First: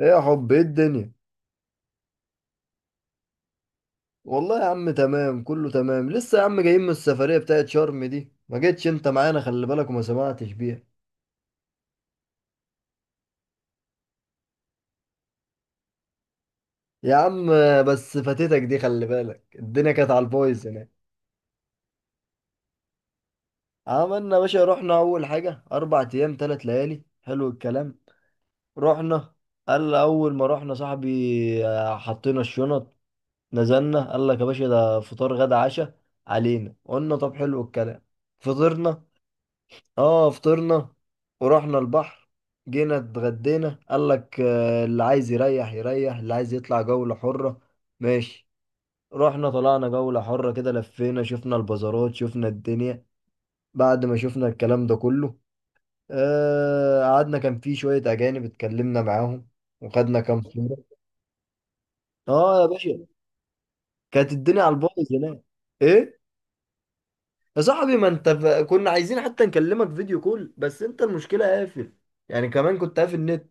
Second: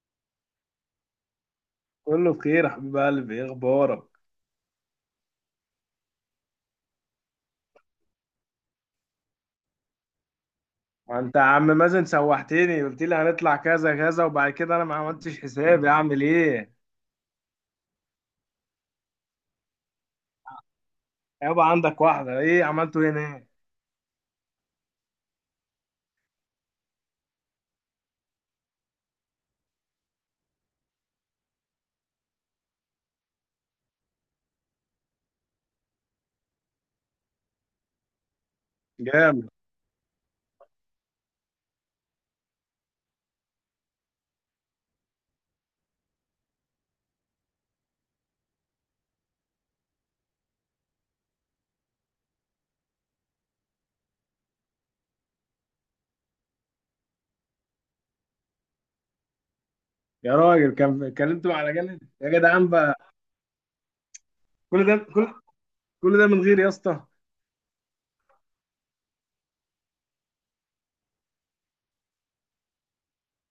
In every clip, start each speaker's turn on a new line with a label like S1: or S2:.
S1: ايه يا حب، ايه الدنيا؟
S2: كله بخير يا حبيب قلبي، ايه اخبارك؟
S1: والله يا عم، تمام، كله تمام. لسه يا عم جايين من السفرية بتاعت شرم دي، ما جيتش انت معانا، خلي بالك، وما سمعتش بيها.
S2: ما انت يا عم مازن سوحتني، قلت لي هنطلع كذا كذا وبعد كده انا ما عملتش حسابي. اعمل ايه؟
S1: يا عم، بس فاتتك دي، خلي بالك، الدنيا كانت على البايظ هناك.
S2: يابا عندك واحده، ايه عملته هنا؟ ايه؟
S1: عملنا يا باشا، رحنا اول حاجة، 4 ايام 3 ليالي، حلو الكلام. رحنا، قال، اول ما رحنا صاحبي، حطينا الشنط. نزلنا، قال لك يا باشا ده فطار غدا عشاء علينا، قلنا طب حلو الكلام، فطرنا.
S2: جامد.
S1: اه، فطرنا ورحنا البحر. جينا اتغدينا، قال لك، اللي عايز يريح يريح، اللي عايز يطلع جولة حرة، ماشي. رحنا طلعنا جولة حرة، كده لفينا، شفنا البازارات، شفنا الدنيا. بعد ما شفنا الكلام ده كله، قعدنا، كان في شوية أجانب اتكلمنا معاهم، وخدنا
S2: يا
S1: كام
S2: راجل،
S1: صورة.
S2: كان اتكلمتوا على جنب يا
S1: اه يا
S2: جدعان
S1: باشا،
S2: بقى.
S1: كانت الدنيا على
S2: كل ده
S1: البايظ
S2: كل
S1: هناك.
S2: كل
S1: ايه؟
S2: ده من غير يا اسطى؟
S1: يا صاحبي، ما انت كنا عايزين حتى نكلمك فيديو كول، بس انت المشكلة قافل. يعني كمان كنت قافل النت.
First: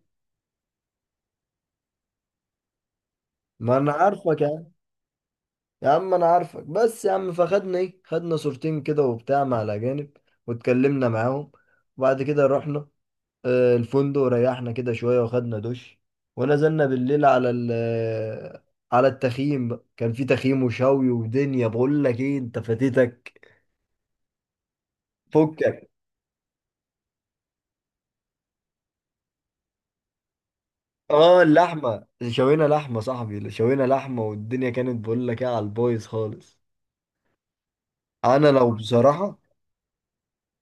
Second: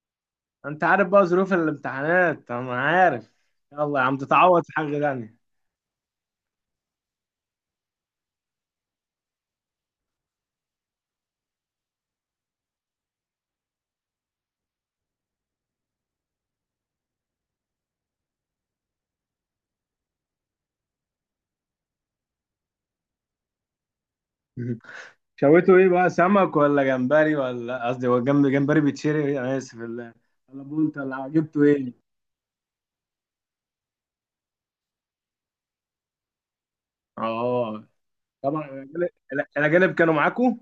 S2: انت عارف بقى ظروف الامتحانات، انا عارف.
S1: ما انا
S2: يلا يا عم،
S1: عارفك يا
S2: تتعوض
S1: عم.
S2: في حاجه تانيه.
S1: يا عم انا عارفك، بس يا عم، فخدنا ايه، خدنا صورتين كده وبتاع مع الاجانب، واتكلمنا معاهم. وبعد كده رحنا الفندق، وريحنا كده شوية، وخدنا دش. ونزلنا بالليل على ال آه، على التخييم بقى. كان في تخييم وشوي ودنيا، بقول لك ايه، انت فاتتك.
S2: شويته
S1: فكك.
S2: ايه بقى؟ سمك ولا جمبري ولا، قصدي هو جنب جمبري بيتشري، انا اسف، ولا بولت ولا
S1: اه،
S2: جبته ايه؟
S1: اللحمة شوينا لحمة، صاحبي شوينا لحمة، والدنيا كانت بقول لك ايه، على البايظ خالص.
S2: اه،
S1: انا
S2: طبعا
S1: لو
S2: الأجانب.
S1: بصراحة.
S2: الأجانب كانوا معاكوا؟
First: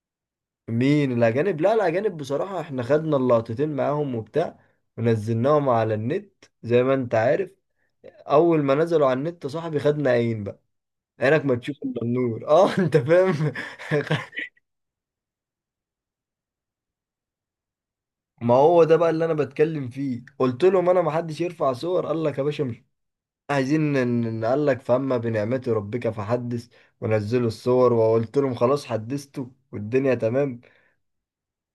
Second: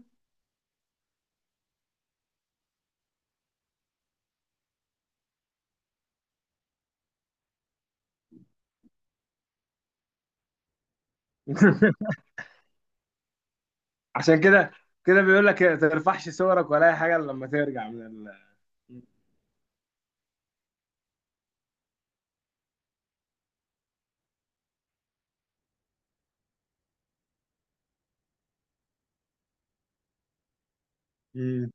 S1: مين الأجانب؟ لا، الأجانب بصراحة احنا خدنا اللقطتين معاهم وبتاع، ونزلناهم على النت زي ما انت عارف. أول ما نزلوا على النت يا صاحبي، خدنا عين بقى، عينك ما تشوف إلا النور، اه. انت فاهم؟
S2: عشان كده، كده بيقول لك ما ترفعش صورك ولا اي حاجه إلا لما ترجع من ال-.
S1: ما هو ده بقى اللي انا بتكلم فيه، قلت لهم انا، ما حدش يرفع صور، قال لك يا باشا مش عايزين قال لك فاما بنعمة ربك فحدث. ونزلوا الصور، وقلت لهم خلاص حدثتوا، والدنيا تمام.
S2: مم.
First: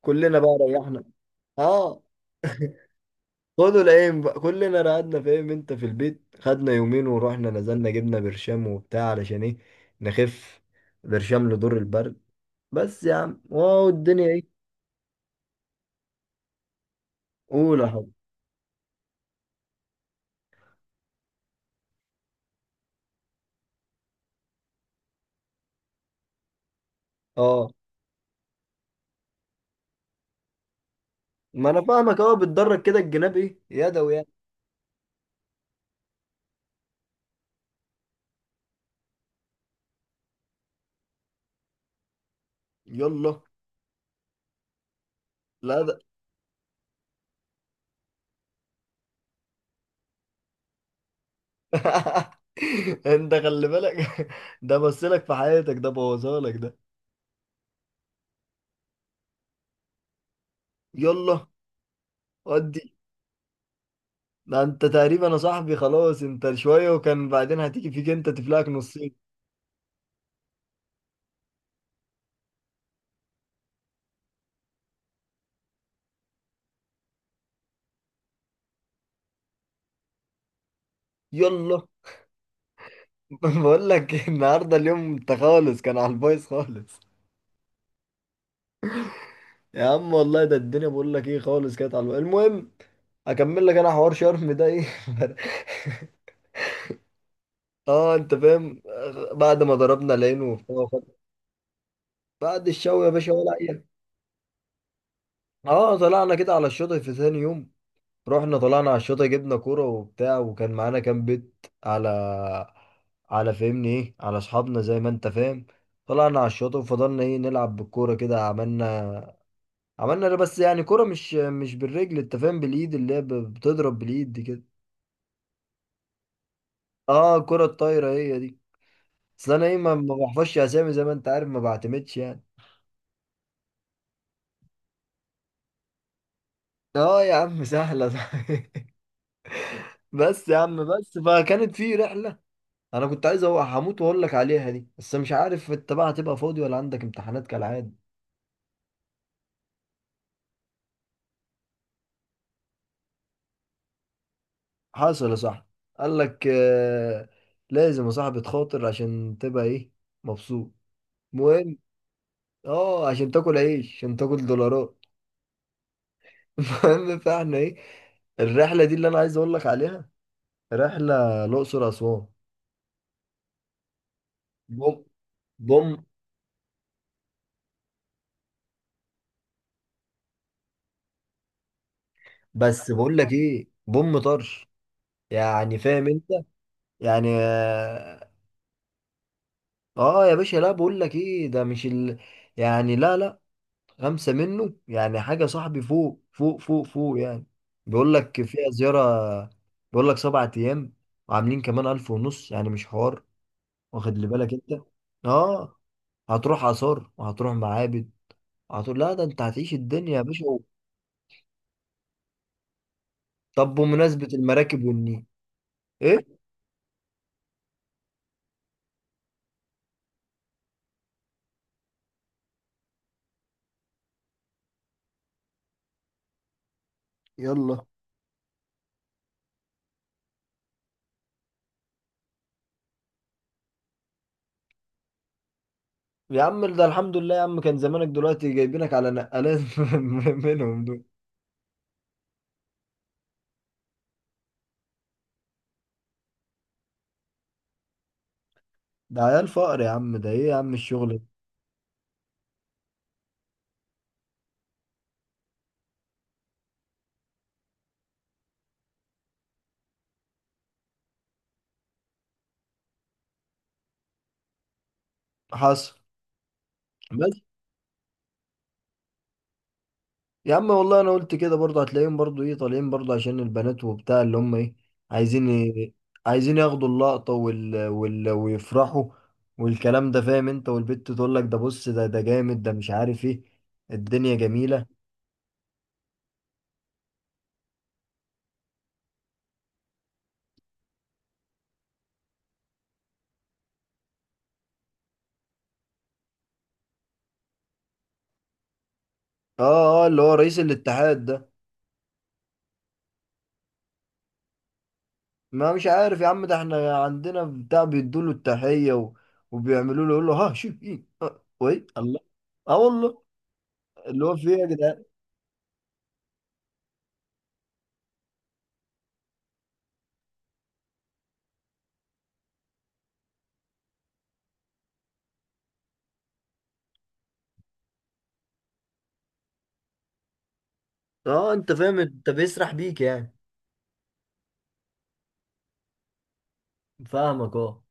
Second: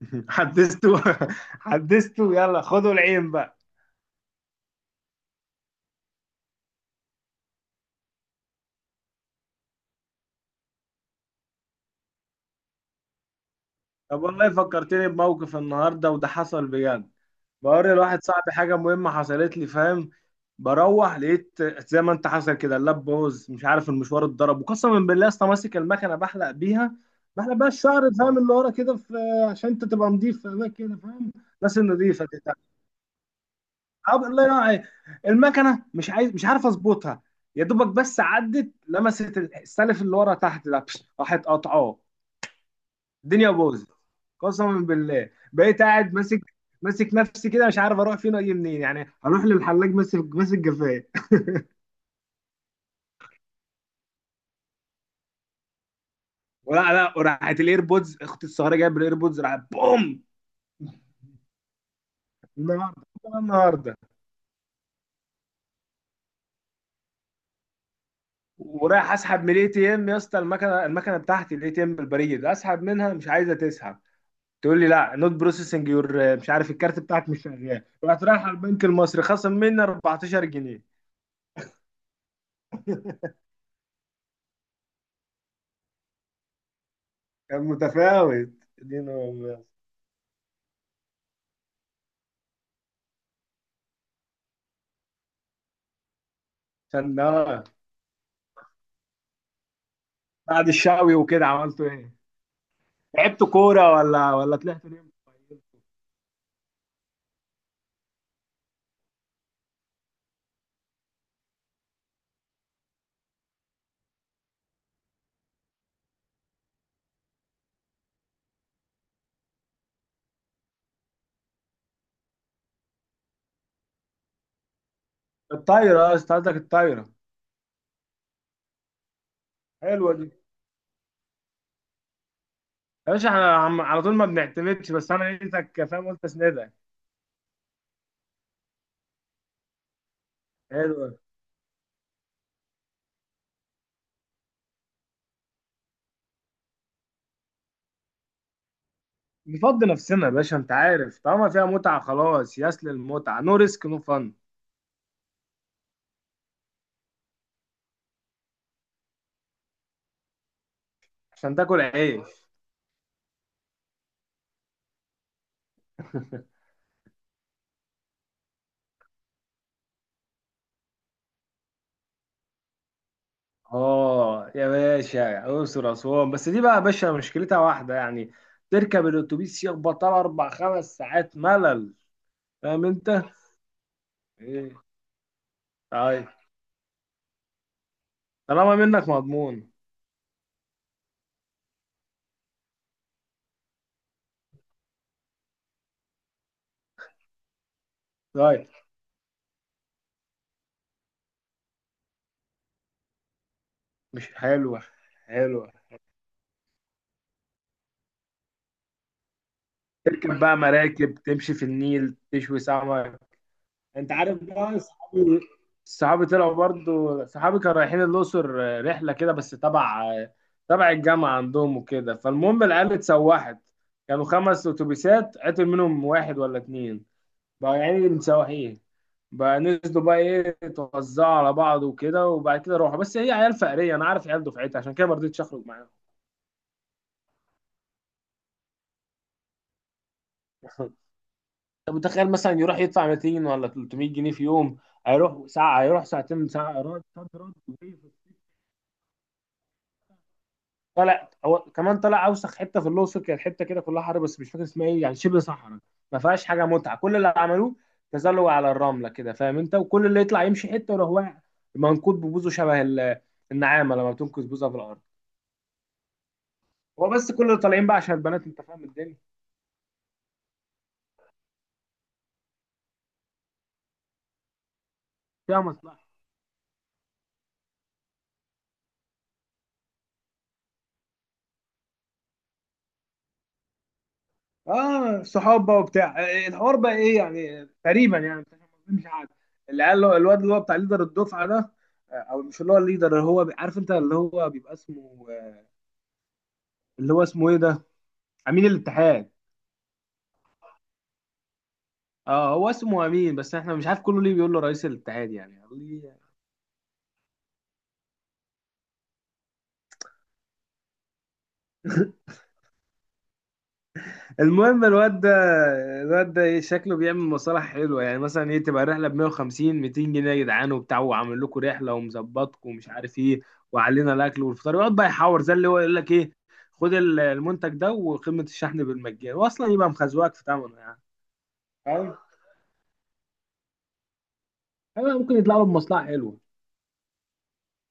S1: كلنا بقى
S2: حدثته.
S1: ريحنا. اه،
S2: حدثته، يلا خدوا العين بقى.
S1: خدوا العين بقى، كلنا قعدنا، فاهم انت، في البيت خدنا 2 يوم، ورحنا نزلنا جبنا برشام وبتاع علشان ايه نخف، برشام لدور البرد. بس يا عم، واو،
S2: طب
S1: الدنيا
S2: والله،
S1: ايه.
S2: فكرتني بموقف النهارده، وده حصل بجد.
S1: قول يا
S2: بوري
S1: حب.
S2: لواحد صاحبي حاجة مهمة حصلت لي، فاهم؟ بروح لقيت، زي ما انت حصل كده، اللاب بوظ، مش عارف المشوار اتضرب، وقسما بالله اصلا ماسك المكنة بحلق بيها
S1: اه،
S2: الشعر، فاهم؟ اللي ورا كده، في عشان انت تبقى نضيف في اماكن كده، فاهم؟
S1: ما
S2: الناس
S1: انا فاهمك،
S2: النضيفة
S1: اهو
S2: دي بتاع.
S1: بتدرج كده، الجناب ايه، يدوي يعني.
S2: الله ينور عليك. المكنة مش عارف اظبطها. يا دوبك بس عدت لمست السلف اللي ورا تحت ده، راحت قاطعاه.
S1: يلا.
S2: الدنيا باظت. قسما بالله
S1: لا،
S2: بقيت
S1: ده.
S2: قاعد ماسك ماسك نفسي كده، مش عارف اروح فين واجي منين. يعني هروح للحلاق ماسك جفايه.
S1: انت خلي بالك. ده بصلك في حياتك، ده بوظهالك ده.
S2: ولا لا، وراحت الايربودز، اختي الصغيره جايب الايربودز راحت بوم.
S1: يلا، ودي.
S2: النهارده، النهارده،
S1: ده انت تقريبا يا صاحبي، خلاص انت شوية، وكان بعدين هتيجي فيك انت، تفلقك
S2: ورايح
S1: نصين.
S2: اسحب من الاي تي ام يا اسطى، المكنه بتاعتي، الاي تي ام البريد، اسحب منها مش عايزه تسحب. تقول لي لا نوت بروسيسنج يور، مش عارف، الكارت بتاعك مش شغال. رحت رايح على البنك المصري، خصم مني 14 جنيه.
S1: يلا. بقول لك النهارده اليوم انت خالص، كان على البايظ خالص.
S2: كان متفاوت. دين امي.
S1: يا عم والله، ده الدنيا بقول لك ايه خالص، كانت على البايظ. المهم، اكمل لك انا حوار شرم ده ايه.
S2: عشان ده،
S1: اه انت فاهم، بعد ما ضربنا العين
S2: بعد
S1: وبتاع
S2: الشاوي وكده عملتوا ايه؟
S1: بعد الشوي يا باشا،
S2: لعبتوا
S1: ولا اي حاجة.
S2: كوره ولا طلعتوا ليه؟
S1: اه طلعنا كده على الشاطئ في ثاني يوم، رحنا طلعنا على الشاطئ، جبنا كوره وبتاع، وكان معانا كام بيت على على فهمني ايه على اصحابنا زي ما انت فاهم. طلعنا على الشاطئ وفضلنا ايه نلعب بالكوره كده، عملنا ده، بس يعني كرة مش بالرجل، انت فاهم، بالايد، اللي هي بتضرب بالايد دي كده.
S2: الطايره، اه. أنت قصدك الطايره.
S1: اه، الكرة الطايرة هي دي. اصل انا ايه، ما
S2: حلوه
S1: ما
S2: دي.
S1: بحفظش اسامي، زي ما انت عارف، ما بعتمدش يعني.
S2: يا باشا، احنا على طول ما بنعتمدش، بس انا لقيتك فاهم، قلت اسندك.
S1: اه يا عم، سهلة. بس يا عم،
S2: حلوه.
S1: بس فكانت في رحلة. انا كنت عايز هموت واقول لك عليها دي، بس مش عارف انت بقى هتبقى فاضي، ولا عندك امتحانات كالعادة.
S2: نفضي نفسنا يا باشا، انت عارف طالما فيها متعه، خلاص ياس للمتعه، نو ريسك نو فن.
S1: حصل يا صاحبي، قال لك آه. لازم يا صاحبي تخاطر عشان تبقى ايه، مبسوط،
S2: عشان
S1: مهم.
S2: تاكل عيش.
S1: اه، عشان تاكل عيش، عشان تاكل دولارات. المهم، فاحنا ايه، الرحله دي اللي انا عايز اقول لك عليها، رحله الاقصر اسوان.
S2: اه يا
S1: بوم،
S2: باشا،
S1: بوم،
S2: اقصر اسوان، بس دي بقى يا باشا مشكلتها واحده يعني. تركب الاتوبيس يخبط على اربع خمس ساعات، ملل. فاهم
S1: بس بقول
S2: انت؟
S1: لك ايه، بوم طرش.
S2: ايه؟
S1: يعني فاهم انت،
S2: طيب.
S1: يعني اه.
S2: طالما منك مضمون.
S1: آه يا باشا، لا بقول لك ايه، ده مش ال... يعني لا لا، خمسه منه، يعني حاجه صاحبي، فوق فوق فوق فوق يعني. بيقول لك
S2: طيب.
S1: فيها زياره، بيقول لك 7 ايام، وعاملين كمان 1500، يعني مش حوار، واخد لي
S2: مش
S1: بالك انت.
S2: حلوة. حلوة.
S1: اه، هتروح آثار، وهتروح معابد، هتقول لا، ده انت هتعيش الدنيا يا
S2: تركب بقى
S1: باشا.
S2: مراكب، تمشي في النيل، تشوي سمك.
S1: طب،
S2: انت
S1: بمناسبة
S2: عارف بقى
S1: المراكب والنيل،
S2: صحابي. صحابي
S1: ايه؟
S2: طلعوا برضو، صحابي كانوا رايحين الأقصر رحلة كده، بس تبع الجامعة عندهم وكده. فالمهم العيال اتسوحت، كانوا خمس أتوبيسات، عطل منهم واحد ولا اتنين، بقى
S1: يلا
S2: يعني متسوحين. بقى نزلوا، بقى ايه، توزعوا على بعض وكده، وبعد كده روحوا. بس هي عيال فقرية، أنا عارف عيال دفعتي، عشان كده ما رضيتش أخرج
S1: يا عم، ده الحمد لله يا عم، كان زمانك دلوقتي جايبينك على نقلات منهم
S2: معاهم.
S1: دول.
S2: انت متخيل مثلا يروح يدفع 200 ولا 300 جنيه في يوم؟ هيروح ساعه، هيروح ساعتين، ساعه رد صد رد وجاي
S1: ده عيال فقر يا عم، ده ايه يا عم الشغل ده؟
S2: طلع هو كمان، طلع اوسخ حته في الاقصر، كانت حته كده كلها حر بس مش فاكر اسمها ايه، يعني شبه صحراء. ما فيهاش حاجه متعه، كل اللي عملوه تزلج على الرمله كده، فاهم انت؟ وكل اللي يطلع يمشي حته ويروح واقع منكوب ببوزه شبه النعامه لما بتنكس بوزها في الارض.
S1: حصل.
S2: هو بس
S1: بس
S2: كل اللي طالعين بقى عشان البنات، انت فاهم الدنيا،
S1: يا عم والله، انا قلت كده برضه هتلاقيهم، برضه ايه طالعين برضه عشان البنات وبتاع، اللي هم ايه، عايزين
S2: فيها
S1: ي-
S2: مصلحه.
S1: عايزين ياخدوا اللقطة، ويفرحوا، والكلام ده، فاهم انت، والبت تقول لك ده بص، ده جامد، ده مش عارف ايه، الدنيا جميلة.
S2: اه صحاب بقى وبتاع، الحوار بقى ايه يعني، تقريبا يعني أنت فاهم قصدي؟ مش عارف. العيال الواد اللي هو بتاع ليدر الدفعه ده، او مش اللي هو الليدر، اللي هو عارف انت، اللي هو بيبقى اسمه اللي هو اسمه ايه ده، امين الاتحاد.
S1: اه، اه، اللي هو رئيس الاتحاد ده.
S2: اه هو اسمه امين، بس احنا مش عارف كله ليه بيقول له رئيس الاتحاد يعني.
S1: ما مش عارف يا عم، ده احنا عندنا بتاع بيدوا له التحية وبيعملوا له، يقول له ها، شوف ايه، اه، وي
S2: ليه؟
S1: الله. اه والله. اللي هو في ايه يا
S2: المهم
S1: جدعان؟
S2: الواد ده. الواد ده ايه شكله بيعمل مصالح حلوه، يعني مثلا ايه، تبقى الرحله ب 150 200 جنيه يا جدعان وبتاع، وعامل لكم رحله ومظبطكم ومش عارف ايه، وعلينا الاكل والفطار، يقعد بقى يحور زي اللي هو يقول لك ايه، خد المنتج ده وقيمه الشحن بالمجان، واصلا يبقى مخزوقك في ثمنه يعني.
S1: اه انت فاهم،
S2: فاهم؟
S1: انت بيسرح بيك يعني.
S2: أيوة، ممكن يطلع له بمصلحه حلوه،
S1: فاهمك اه.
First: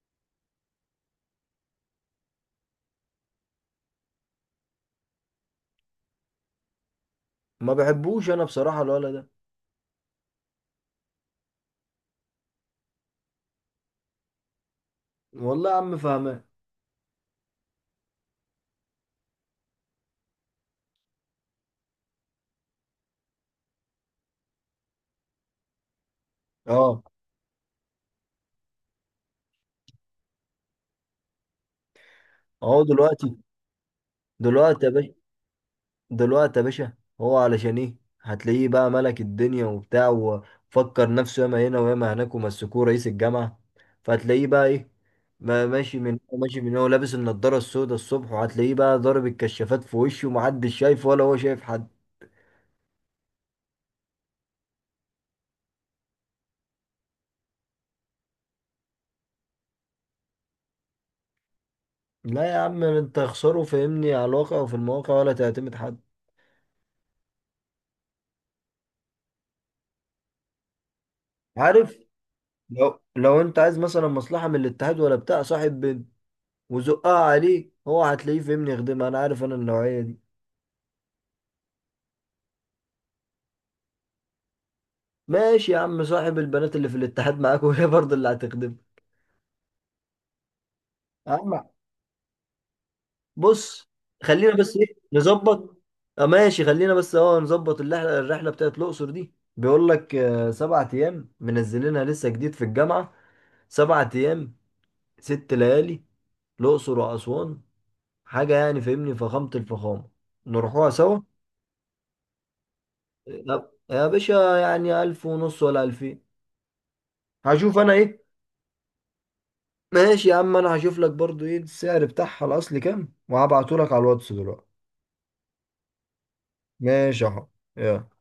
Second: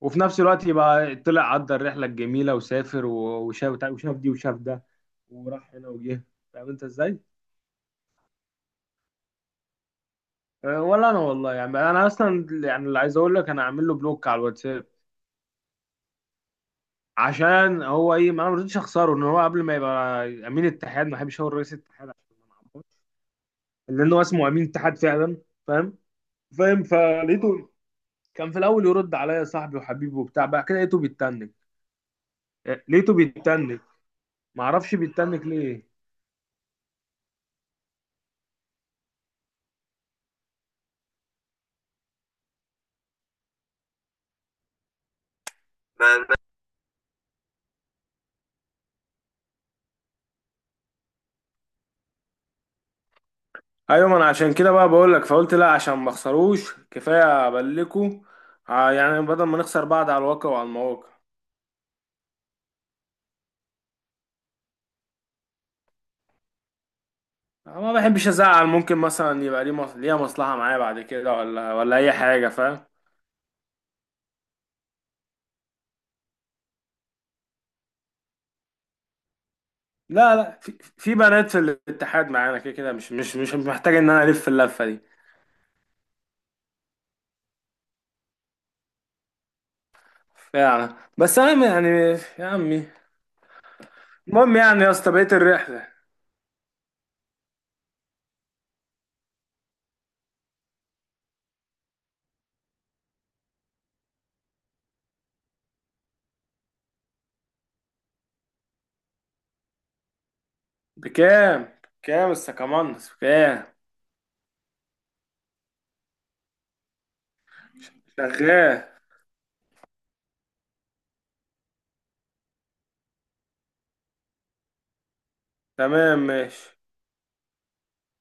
S2: وفي نفس الوقت يبقى طلع، عدى الرحله الجميله، وسافر وشاف دي وشاف ده، وراح هنا وجه. فاهم انت ازاي؟
S1: ما بحبوش انا بصراحة الولد ده.
S2: أه، ولا انا والله، يعني انا اصلا يعني، اللي عايز اقول لك، انا عامل له بلوك على الواتساب.
S1: والله يا عم، فاهمان.
S2: عشان هو ايه، ما انا ما رضيتش اخسره، ان هو قبل ما يبقى امين اتحاد، ما بحبش اقول رئيس اتحاد عشان ما نعمرش، لان هو اسمه امين اتحاد فعلا. فاهم؟ فاهم،
S1: اه،
S2: فلقيته كان في الاول يرد عليا صاحبي وحبيبي وبتاع، بعد كده لقيته بيتنك.
S1: اهو
S2: أه، لقيته
S1: دلوقتي،
S2: بيتنك، ما
S1: دلوقتي يا
S2: اعرفش
S1: باشا،
S2: بيتنك ليه.
S1: دلوقتي يا باشا، هو علشان ايه، هتلاقيه بقى ملك الدنيا وبتاع، وفكر نفسه ياما هنا وياما هناك، ومسكوه رئيس الجامعة. فهتلاقيه بقى ايه، ماشي من هو لابس النضارة السوداء الصبح، وهتلاقيه بقى ضارب الكشافات في وشه، ومحدش شايف ولا هو شايف حد.
S2: ايوه، ما انا عشان كده بقى بقول لك، فقلت لا، عشان ما اخسروش كفايه ابلكوا، يعني بدل ما نخسر بعض على الواقع وعلى المواقع.
S1: لا يا عم، انت خسره فاهمني على الواقع وفي المواقع، ولا تعتمد حد.
S2: ما بحبش ازعل، ممكن مثلا يبقى ليه ليها مصلحة معايا بعد كده ولا
S1: عارف.
S2: اي حاجة، فاهم؟
S1: لو انت عايز مثلا مصلحة من الاتحاد ولا بتاع، صاحب بنت وزقها عليه، هو هتلاقيه فاهمني يخدمها، انا عارف انا النوعية دي.
S2: لا لا، في بنات في الاتحاد معانا كده كده، مش محتاج ان انا الف اللفة دي
S1: ماشي يا عم، صاحب البنات اللي في الاتحاد معاك، وهي برضه اللي هتخدم.
S2: يعني. بس انا
S1: أما،
S2: يعني، يا عمي،
S1: بص، خلينا
S2: المهم
S1: بس
S2: يعني
S1: ايه،
S2: يا اسطى، بقيت
S1: نظبط.
S2: الرحلة،
S1: اه ماشي، خلينا بس اه نظبط الرحله بتاعت الاقصر دي، بيقول لك 7 ايام، منزلينها لسه جديد في الجامعه. 7 ايام، 6 ليالي، الاقصر واسوان، حاجه يعني فاهمني، فخامه الفخامه، نروحوها سوا.
S2: بكام السكامانس، بكام؟
S1: يا باشا يعني، 1500 ولا 2000، هشوف انا ايه.
S2: شغال.
S1: ماشي يا عم، انا هشوف لك برضو ايه السعر بتاعها الاصلي كام، وهبعته لك على الواتس دلوقتي.
S2: تمام ماشي.
S1: ماشي اهو، يلا.